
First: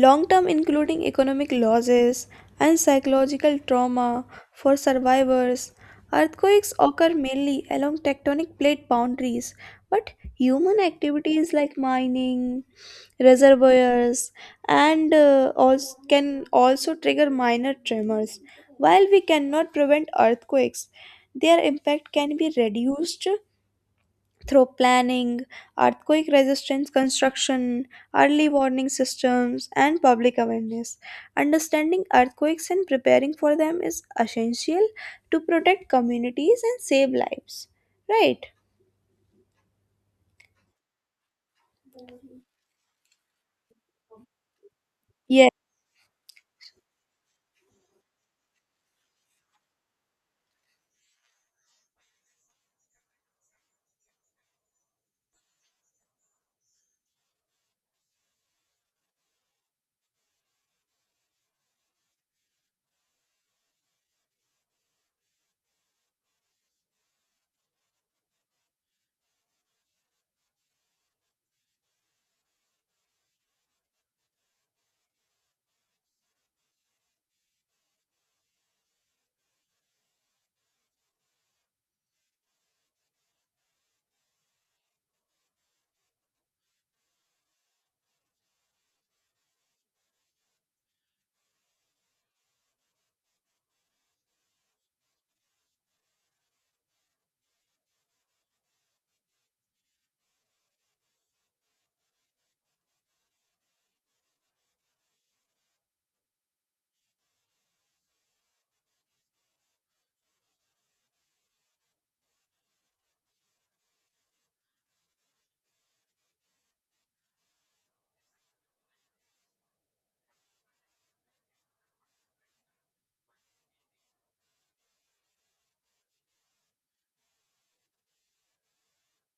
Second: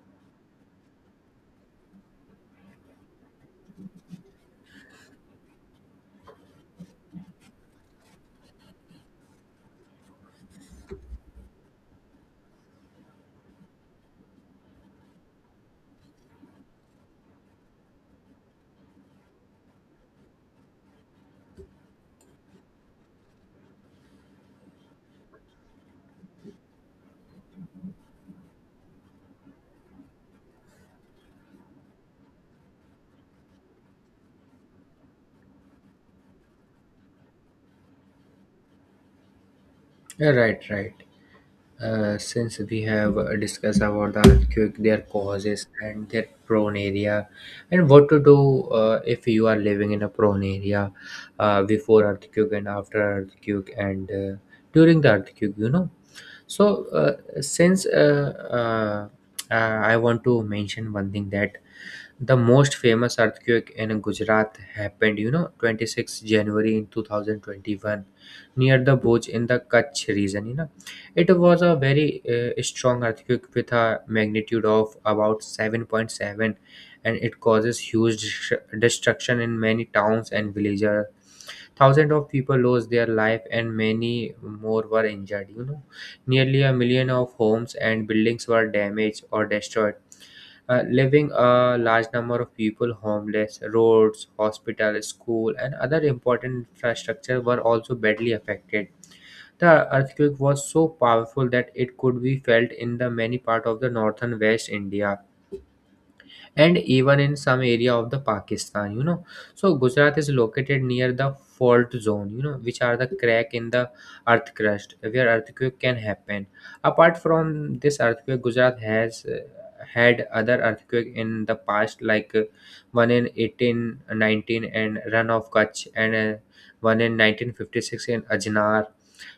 [SPEAKER 1] long term, including economic losses and psychological trauma for survivors. Earthquakes occur mainly along tectonic plate boundaries, but human activities like mining, reservoirs, and also can also trigger minor tremors. While we cannot prevent earthquakes, their impact can be reduced through planning, earthquake resistance construction, early warning systems, and public awareness. Understanding earthquakes and preparing for them is essential to protect communities and save lives. Right?
[SPEAKER 2] Yeah, right, right. Since we have discussed about the earthquake, their
[SPEAKER 1] Yes,
[SPEAKER 2] causes and their prone area, and what to do if you are living in a prone area, before earthquake and after earthquake, and during the earthquake, So since uh, uh, I want to mention one thing, that the most famous earthquake in Gujarat happened, 26 January in 2021, near the Bhuj in the Kutch region it was a very strong earthquake with a magnitude of about 7.7, and it causes huge destruction in many towns and villages. Thousands of people lost their life and many more were injured. Nearly a million of homes and buildings were damaged or destroyed. Leaving a large number of people homeless, roads, hospital, school, and other important infrastructure were also badly affected. The earthquake was so powerful that it could be felt in the many part of the northern West India and even in some area of the Pakistan. So Gujarat is located near the fault zone, which are the crack in the earth crust where earthquake can happen. Apart from this earthquake, Gujarat has had other earthquake in the past, like one in 1819 and run of Kutch, and one in 1956 in Ajnar,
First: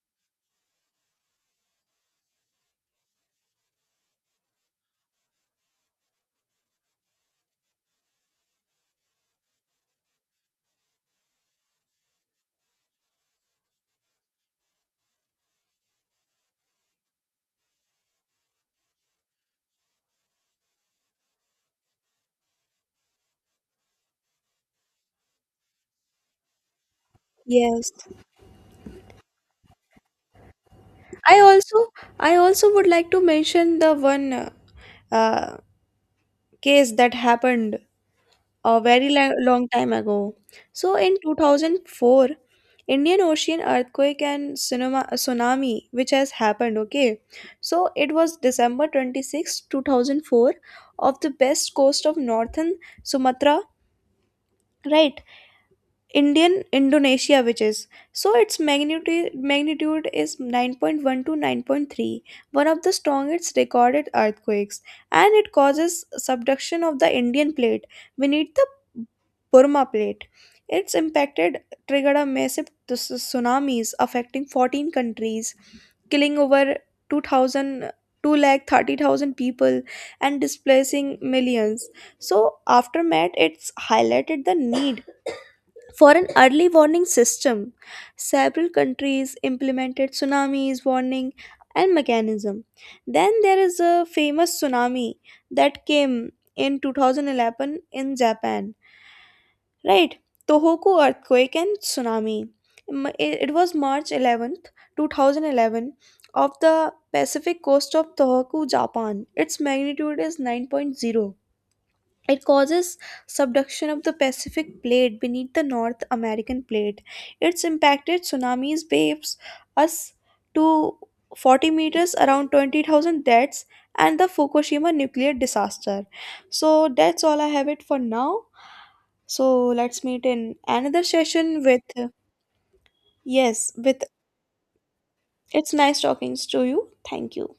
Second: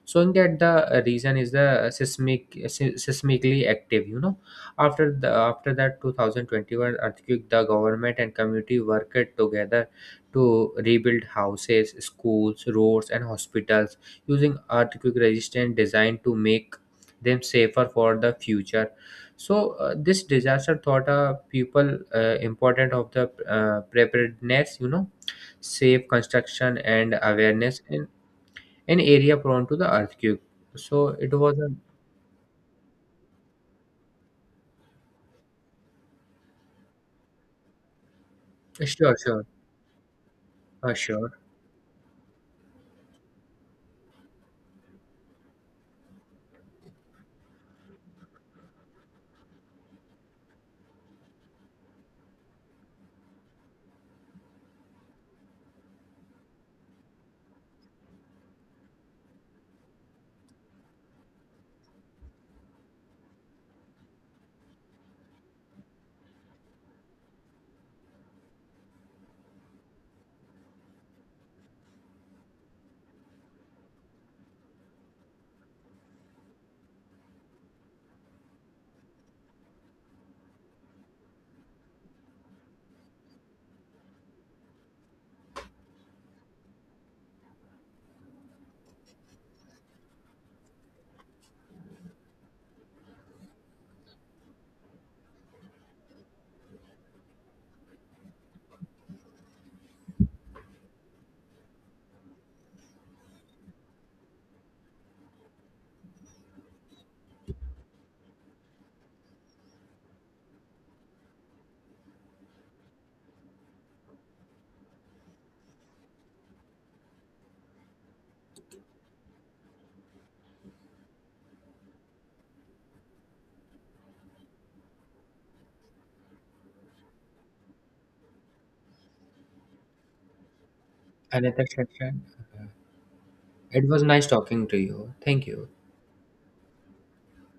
[SPEAKER 2] showing that the region is the seismically active after the after that 2021 earthquake, the government and community worked together to rebuild houses, schools, roads, and hospitals using earthquake resistant design to make them safer for the future. So this disaster taught people important of the preparedness safe construction, and awareness.
[SPEAKER 1] yes.
[SPEAKER 2] And an area prone to the earthquake. So it
[SPEAKER 1] I
[SPEAKER 2] was
[SPEAKER 1] also I also would like to mention the one uh, case that happened a
[SPEAKER 2] a
[SPEAKER 1] very
[SPEAKER 2] sure, sure,
[SPEAKER 1] long time ago. So in
[SPEAKER 2] sure.
[SPEAKER 1] 2004, Indian Ocean earthquake and tsunami, which has happened, okay? So it was December 26, 2004 of the best coast of northern Sumatra, right? Indian Indonesia, which is so its magnitude is 9.1 to 9.3, one of the strongest recorded earthquakes, and it causes subduction of the Indian plate beneath the Burma plate. Its impacted triggered a massive tsunamis affecting 14 countries, killing over 2,002 lakh 30,000 people and displacing millions. So, aftermath, it's highlighted the need for an early warning system. Several countries implemented tsunamis warning and mechanism. Then there is a famous tsunami that came in 2011 in Japan, right? Tohoku earthquake and tsunami. It was March 11th, 2011 of the Pacific coast of Tohoku, Japan. Its magnitude is nine point zero. It causes subduction of the Pacific plate beneath the North American plate. It's impacted tsunamis waves us to 40 meters, around 20,000 deaths and the Fukushima nuclear disaster. So that's all I have it for now. So let's meet in another session
[SPEAKER 2] Another
[SPEAKER 1] with,
[SPEAKER 2] section.
[SPEAKER 1] yes,
[SPEAKER 2] It was
[SPEAKER 1] with,
[SPEAKER 2] nice talking to you. Thank you.
[SPEAKER 1] it's nice talking to you. Thank you.